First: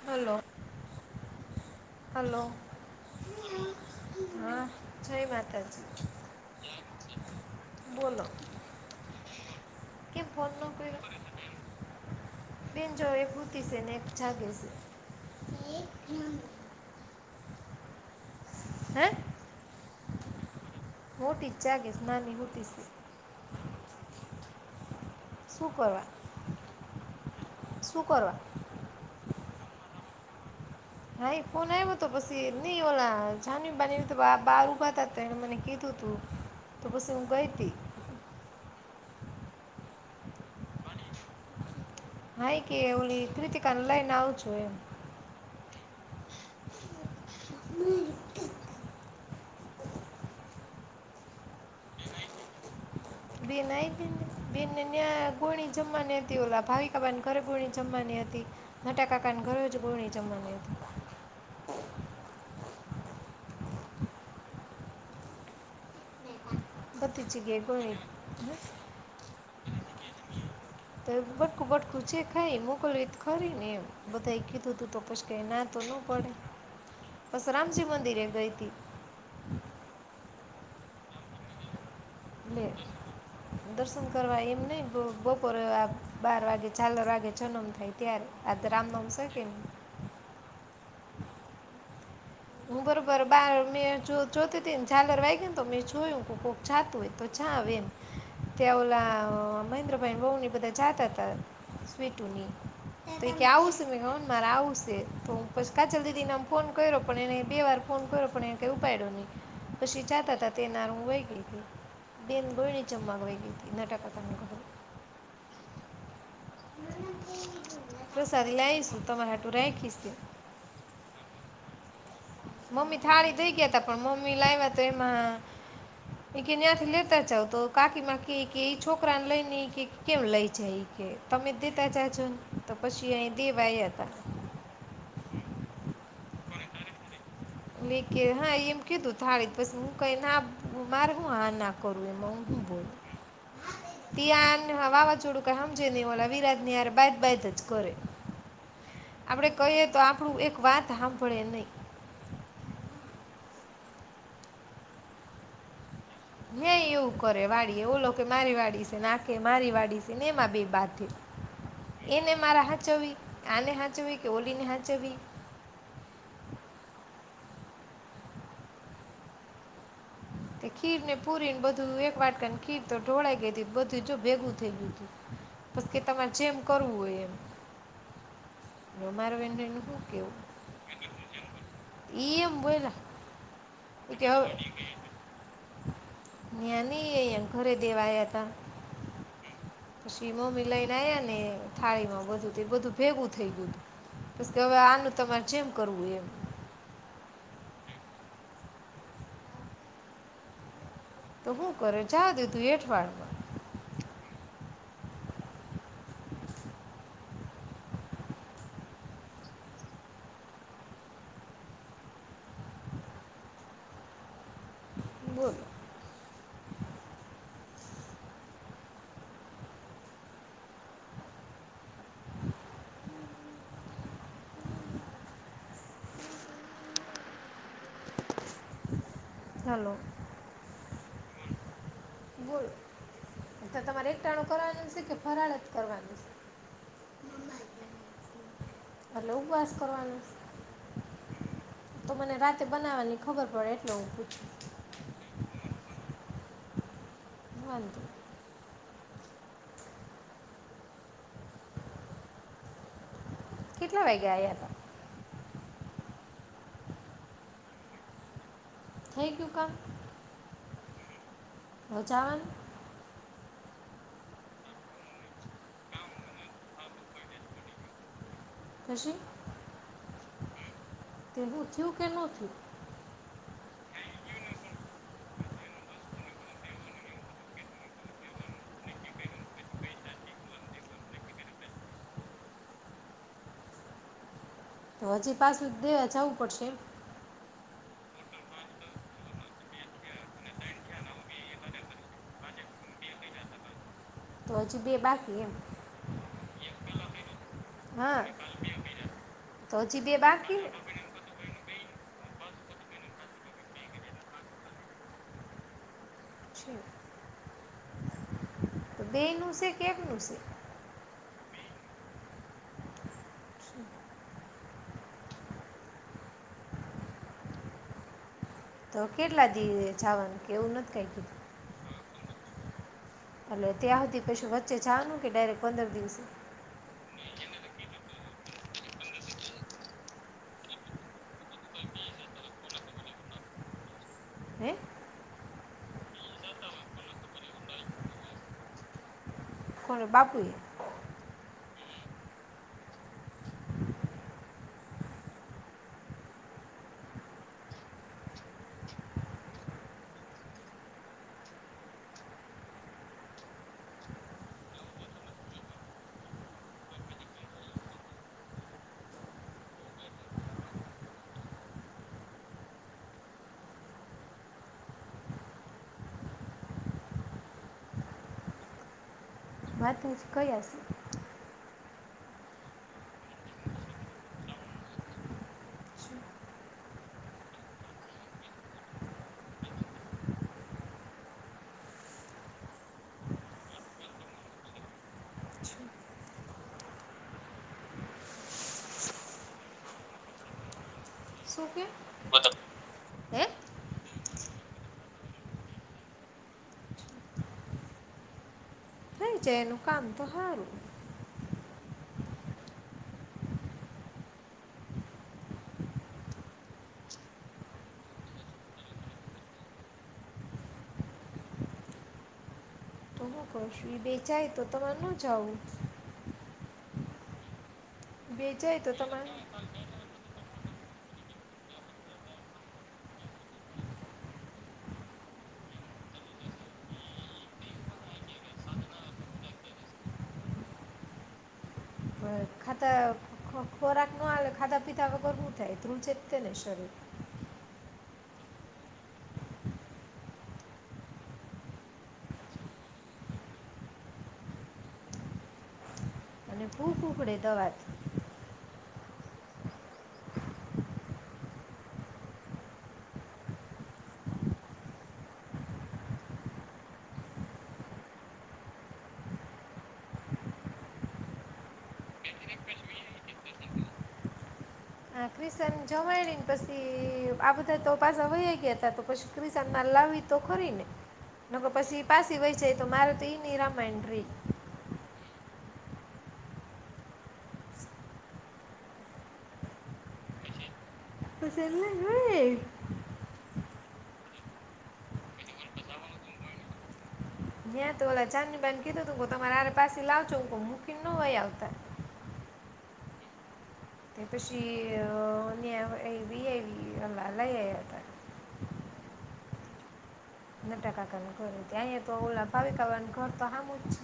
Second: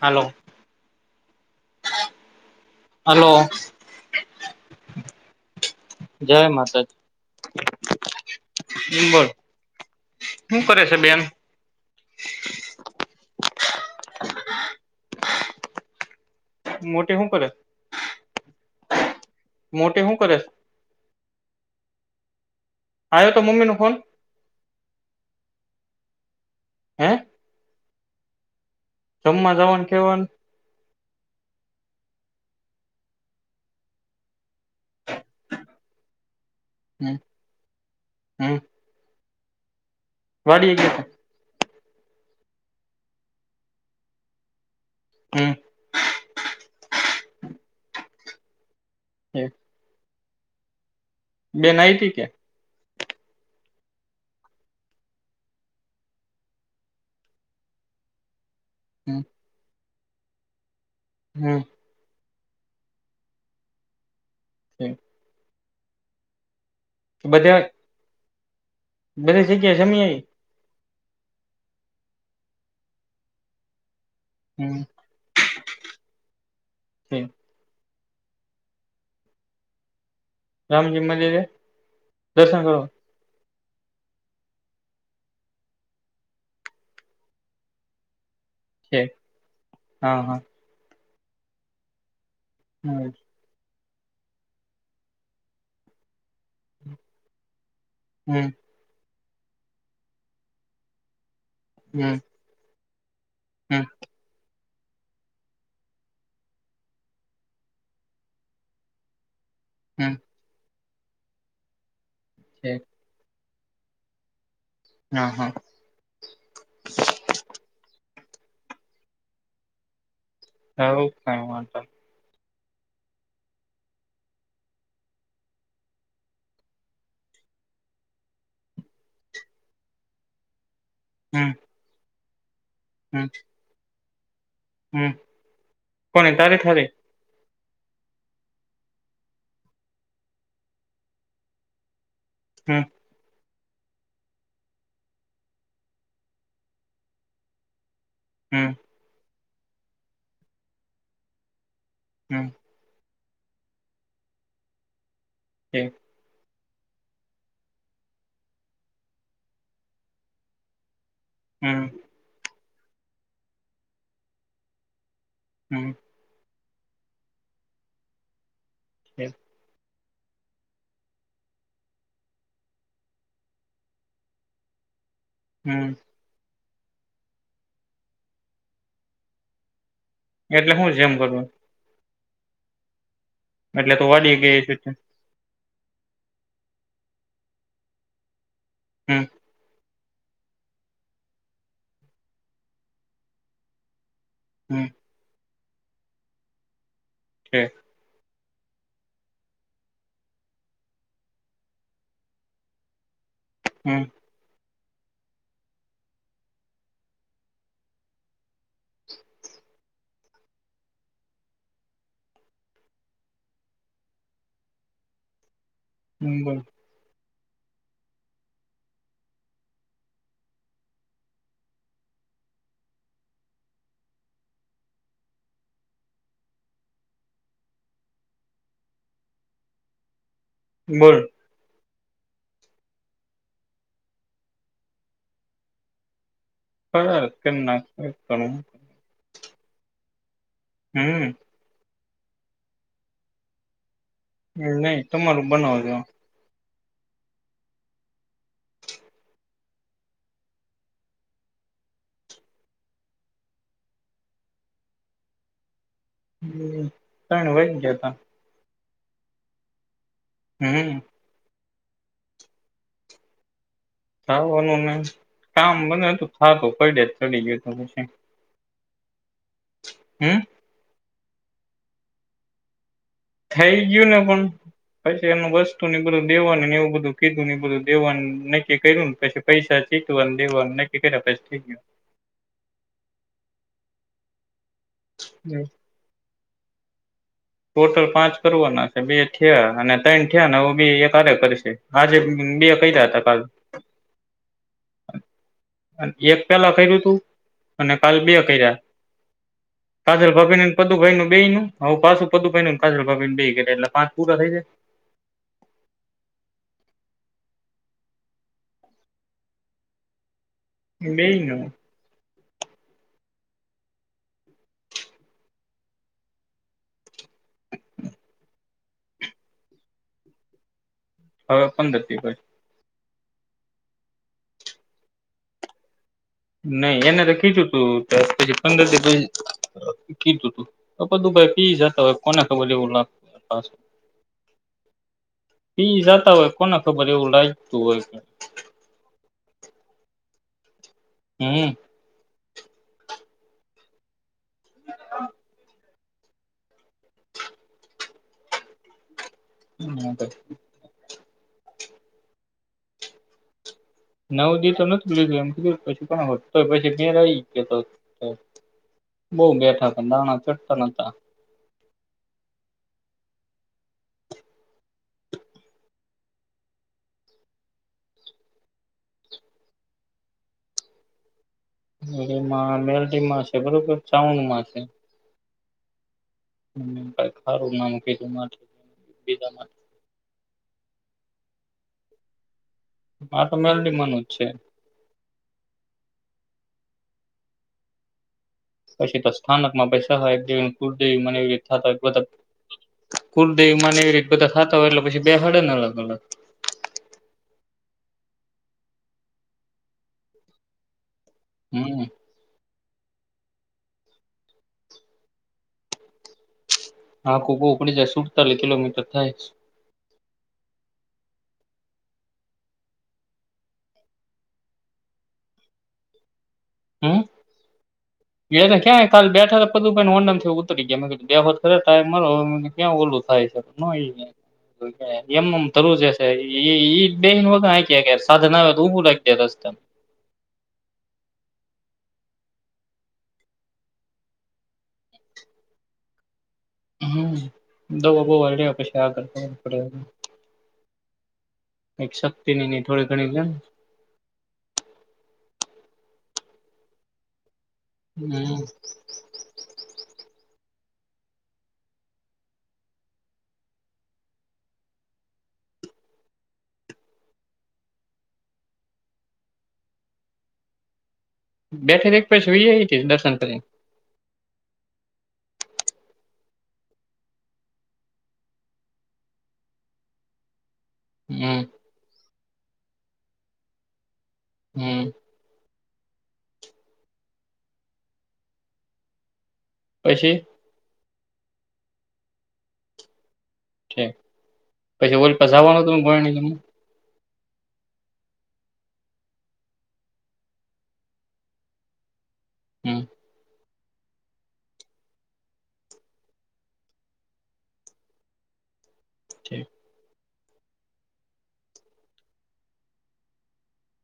હાલો! Hello hello! Hello હા જય માતાજી જય માતાજી બોલો. બોલ કેમ ફોન શું ના કરે છે કર્યો બેન બેન જો એક સુતી છે ને એક જાગી છે. મોટી હું કરે હે મોટી હુ કરેસ? [unintelligible] આવ્યો તો મમ્મી નો ફોન શું કરો? હે શું કરો? જમવા જવાનું કેવાનું. હા એ ફોન આવ્યો હતો પછી નઈ ઓલા જાન બાની બાર ઉભા તા ત એણે મને કીધું તું તો પસ હમ હું ગઈ તી. હમ વાડી ને હા કે એ કેવલી કૃતિકાને લઈને આવું છું એમ. હું [unintelligible] [unintelligible] બેન આઇટી કે બેન આઇતીન બેન ને યા ગુણી જમવાની હતી ઓલા ભાવિકાબેન ઘરે ગુણી જમવાની હતી. નટાકાકા ઘરજ બોણી. [inaudible] હ [inaudible] બધી બધા જગ્યાએ ભણ્યા. [inaudible] બધી જગ્યા જમી આવી તો બટકું બટકું છે ખાઈ મોકલવી ખરીને એમ. બધાએ કીધું તું તું તો પશ એના. તો ન પડ. હમ બસ રામજી મંદિર. ત્યાં ગઈતી. રામજી મંદિરે. દર્શન લે કરો. દર્શન કરવા એમ નહિ બ બપોરે બાર વાગે ઝાલર વાગે જન્મ થાય ત્યારે. આજ છે રામનવમી સે કે નહીં. હા હા હમ [unintelligible] બાર મે જો જોતી થી ન ઝાલર વાઈગી ને તો મેં જોયું કે કોક જાતું હોય તો જાવ એમ. હમ તેવલા. મહેન્દ્રભાઈ ન વહુ ને એ બધા જાતા તા. હમ સ્વીટુની તો કે આવું સ હમ મે કીધું મારે આવું સ. તો પછી કાજલ દીદી ને અમ ફોન કર્યો. પણ એને બે વાર ફોન કર્યો પણ એન કંઈ ઉપાડ્યો નહીં. પછી હમ જાતા હતા તેના [inaudible] છે [unintelligible] [unintelligible] હા, હા. [inaudible] પ્રસાદી લાઈશું તમારા આટું રાયખી સે. હોવ કાંઈ વાંધો નહીં. મમ્મી થાળી દઈ ગયા તા પણ મમ્મી લાયવા તો એમાં ઈ કે ન્યાંથી લેતા જાવ તો કાકીમાં કેય કે ઈ છોકરાને લઈ ને ઈ કે કેમ લઈ જાય ઈ. કે તમે હમ દેતા જ જાજોન. તો પછી અહીં દેવા આયા તા. હમ્મ, કોને તારે ઘરે? ઈ કે હા ઈએ એમ કીધું થાળી પસી હું કાંઈ ના, મારે હું હા ના કઉં. એમાં હું હું હમ બોલું. ત્યાંન આ વાવાજોડું કાંઈ હમજે નહીં ઓલા વિરાજ ની હારે બાયજ-બાયજ જ કરે. હમ્મ. આપણે કહીએ તો આપણું એક વાત હાંભળે નહીં. હમ્મ. [unintelligible] નહી એવું કરે વાડી ઓલો કે મારી વાડી છે નાખે મારી વાડી છે ને એમાં બે બાથે હમ એને મારા હા હાચવી આને હાંચવી કે ઓલીને હાચવી હ એમ ખીર ને પૂરી ને બધું એક વાટકાને ખીર તો ઢોળાઈ ગઈ બધું જો ભેગું થઈ ગ્યું તું. તો હમ કે તમાર જેમ કરવું હોય એમ ને મારે એમ ને કીધું કે એટલે હું જેમ કરવાનું એ એમ બોઈલા. એટલે તું વાડી એ ગઈ હશે ને. યાની એ એ ઘરે દેવાયા તા. હં શીવમે લઈને આવ્યા ને થાળીમાં બધું તે બધું ભેગું થઈ ગયું. તે અવ હમ આનું તમારે જેમ કરવુ એમ હે તો હું કરે જાવા દીધું એઠવાડ હું [unintelligible] હં બોલ. હાલો બોલ. બોલ તો તમારે એકટાણું કરવાનું છે કે ફરાળ જ કરવાનું છે? ફરાળ [unintelligible] [unintelligible] ઉપવાસ કરવાનો? હં તો મને રાતે બનાવવાની ખબર પડે એટલે પૂછું એવું નહી તમારૂ બનાવજો. હં કેટલા વાગે આયા? [unintelligible] ત્રણ વાગી ગયા તા. થઈ ગયુ કામ? હમ હમ. હવે જાવાનું? થાવાનું નહીં કામ બને તો થાતું, પૈડે જ ચડી ગયું તું પછી. થશે? હમ? તેવું થયું કે થયું? થઈ ગયું ને પણ પછી એનું વસ્તુ ને બધું દેવાનું ન એવું બધું કીધું ન ઇ બધું દેવાનું નક્કી કર્યું ને પછી પૈસા ચૂકવ્યા ન દેવાનું નક્કી કર્યા પછી થઈ ગયું. તો હજી ગયું પાછું દેવા જવું પડશે એમ? ટોટલ પાંચ કરવાના છે બે થયા અને ત્રણ થયા ને હવે બી એક હારે કરશે આજે બે કયરા તા કાલ. તો હજી બે બાકી એમ અને એક પેલા કર્યું તું અને કાલે હા બે કર્યા તો હજી બે કાજલ બાકી ભાભીનું ન પદુભઈ બેય નું હવ પાછું પદુભાઈનું ન કાજલ ભાભી નું બેય કર્યા, એટલે પાંચ પૂરા થઈ જાય. છે. તો બે નું છે કે એક નું છે? બૈ નો. તો કેટલા દી જવાના કે એવું નથ કઈ? એ ભાઈ એટલે ત્યાં સુધી પછું વચ્ચે જનું કે ડાયરેક્ટ પંદર દિવસે? નહી એને તો કીધું તું પછી પંદર થીસ કીધું તું બધું ભાઈ પી જતા હોય કોને ખબર એવું લાગતું પા હે પી જતા હોય કોને ખબર એવું લાગતું હોય છે. કરરો બાપુ એ? હમ્મ. [unintelligible] હા તો નવ દી તો નું લીધું એમ કીધું પછય પછી ઘેર આવી ગ તો બહુ બેઠા હતા નાણા ચઢતા નતા. વાત તું જ કયા હશે? મેં માં મેલડીમાં છે બરોબર ચાઉનમાં છે. હમ્મ કાંઈક ખારું નામ કીધું [unintelligible] આ તો મેલડી મનજ છે. પછી તો સ્થાનકમાં પૈસા હા દિન કુલ થી મને એવી થ શું કે બધા બતપ હે કુલદેવી માં ને એવી રીત બધા ખાતા હોય એટલે પછી બેહાડે ને અલગ અલગ. થઈ જાએ એનું કામ તો હારું. હમ્મ. આખું કો ઉપડી જાય સુડતાલી કિલોમીટર થાય. શું કશું એ બેચાય તો તમારે ન જાવું. હમ્મ? એને બેચાય તો ક્યાં કાલ તમારે બેઠા તો બધું ઓનમ થયું. તો ગયા બે વત ખરે થાય મારો ક્યાં ઓલું થાય છે એમમ થરું એમ નેમ થારૂ ઈ છે બે વગ્યા સાધ ના આવે તો ભું લાગ રસ્તે માં. અ, ખાતા ખો ખોરાક નો આલે ખાતા પીતા વગર હું થાય ધ્રુજે તેને શરીર. હમ દવા બોહ આઇડિયા આપે છે આગળ પડે એક શક્તિનીની થોડી ઘણી દેન. કૂકડે દવાત. હમ્મ. બેઠે એક પછી વી આઈ હતી દર્શન કરી ને. હા ક્રિસન જમાયણી ને પછી આ બધા તો પાછા વહી ગયા હતા તો પછી ક્રિસનમાં લાવી તો ખરી ને. હમ નકો પછી પાછી વેચાએ તો મારે તે નીરા મેન્દ્રી. હમ પછી પછી સેલે લઈ. ઠે પછી ઓલું પશા વાળા બડ હેની. બો ચાંદની બેન કીધું તું તમારે હારે પાછ લાવ છો હું મૂકીને ન હોય આવતા. હમ્મ. તે પછી અહ એવી એવી હ લઈ હૈ હતા. ઠી. ન ટાકાકા ઘર અહીંયા તો ઓ ભાવિકાવાનું ઘર તો હમુંજ છે.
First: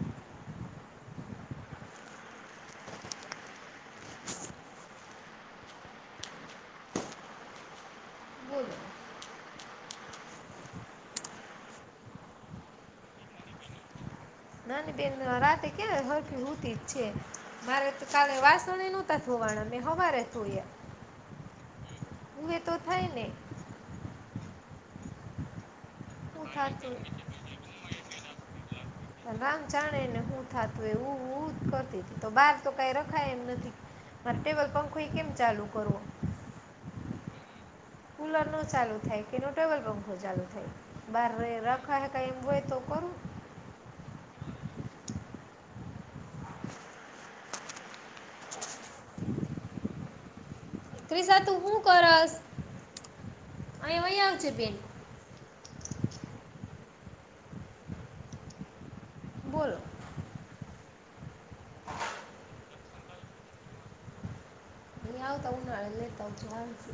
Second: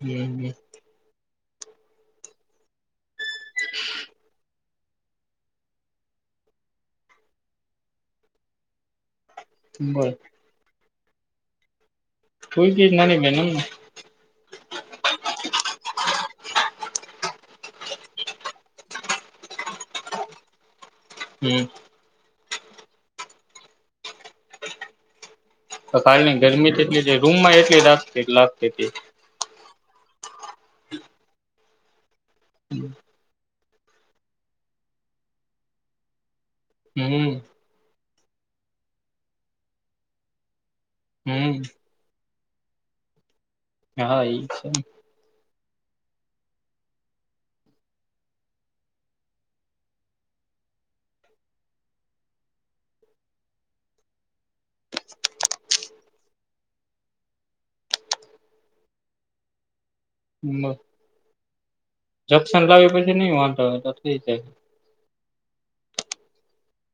હમ્મ, હમ્મ. છે બોલો બર કોઈ કી જ નાની બેન. નથી બેન દ્વારા રાતે ક્યાં હરકી હુતી જ છે મારે તો કાલે વાસણ નો હતા ધોવાણાં મેં હવારે ધોયા. હમ્મ. હું એ તો થાય ને. તો કાલની હું ગરમી થાતું એટલી રૂમમાં એટલી રાગતી લાગતી. પણ રામ જાણે ને હું થાતું એહું હું જ કરતી તી. તો બહાર તો કઈ રખાય એમ નથી. મારે ટેવલ પંખો ઈ કેમ ચાલુ કરવો. હમ્મ. કુલર નો ચાલુ થાય કે નો ટેબલ પંખો ચાલુ થાય. બાર હમ રય રખાય. કઈ એવું હોય તો કરું. હા એ છે ને. ત્રિશા તું હું કરશ અહ્યા વહી આવજે બેન. બોલો મગ જક્શન લાવી પછી નઈ વાંધો હોય તો થઈ જાય. નાયલે તો ચાલશે.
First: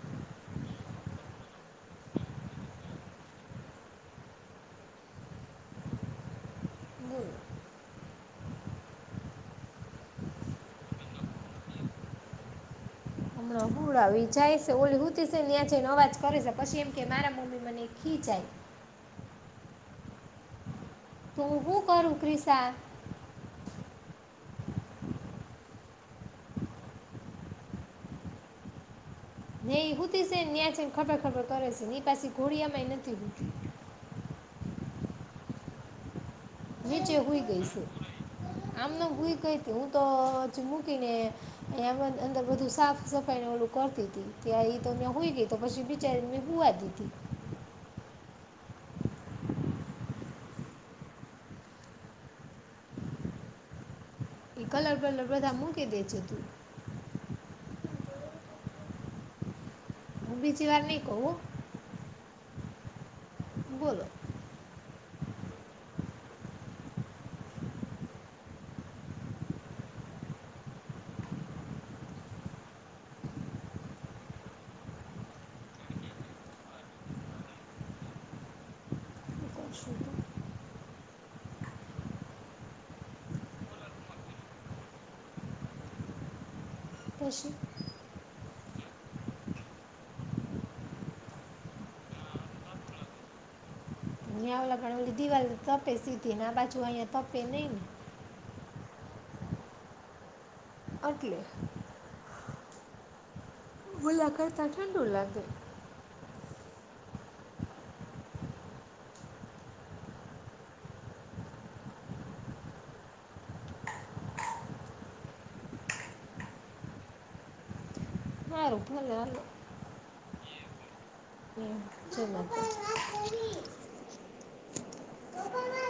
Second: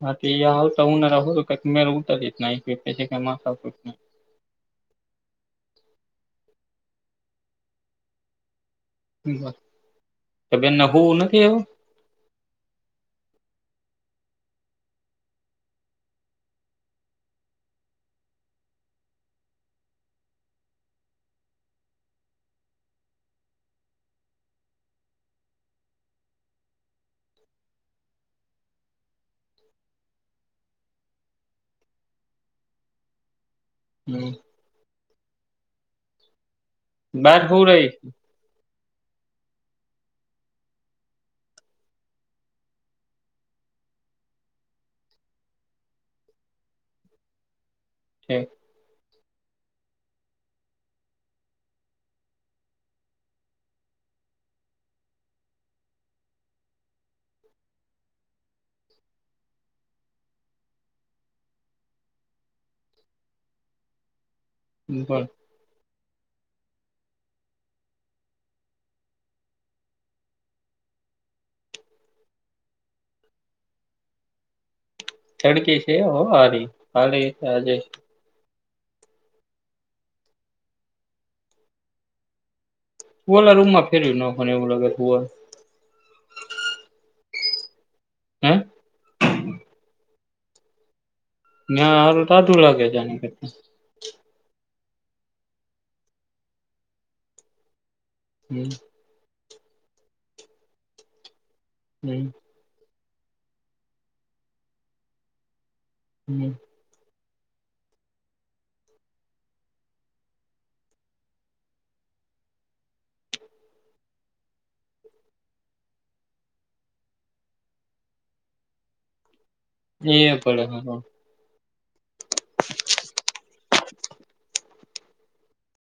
હા તે એ આવતા ઉનારા હુધી કઈક મેર ઉતારી જ નાયએ પછી કઈ માથાકૂટ નઇ. બોલો એ બેનને હુવુ નથી અવે. હમણ હુવડાવી જાય સ ઓલી હુતી સેને ન્યા જઈન અવાજ કરે સે પછી એમ કે મારા મમ્મી મને ખીજાય. તો હું હુ કરું ક્રિસા. ઇ હુતી સેન ન્યા જઇન ખખર ખખર કર સન ઈ પાછી ઘોડિયામાંય નથી હુતી. હમ્મ. બા હુ રહી. આમનમ હુઈ ગઈતી હું તો જ મૂકીને હેમંત અંદર બધું સાફ સફાઈને ઓલું કરતીતી ત્યાં ઈ તો ત્યાં હુઇ ગઈ તો પછી બિચારીન મેં હુવા દીધી. હે એ કલર બલર બધા મૂકી દેજે તું. હું બીજી વાર નઇ કવ હો બોલો હમ બોલ તડકી છે હો હારી કાલે આજે. હું કરશું ઓલા રૂમમાં ફેરવી નોખવાનુ એવું લાગે તો હુવા નુ. પસી હે ત્યાં હારુ ટાઢું લાગે છે. આના કરતા. અય આવ એટલે ઘણી બધી દિવાલ ને એ તપે સીધીન આ બાજુ અંયા તપે નહી ને હમ [inaudible] એટલે હમ ઓલા કરતા ઠંડુ લાગે. હમ હારુ ભલે હાલો. એ ભલે હારુ. એમ જય માતાજી પપ્પા વાત કરી પપ્પા વાત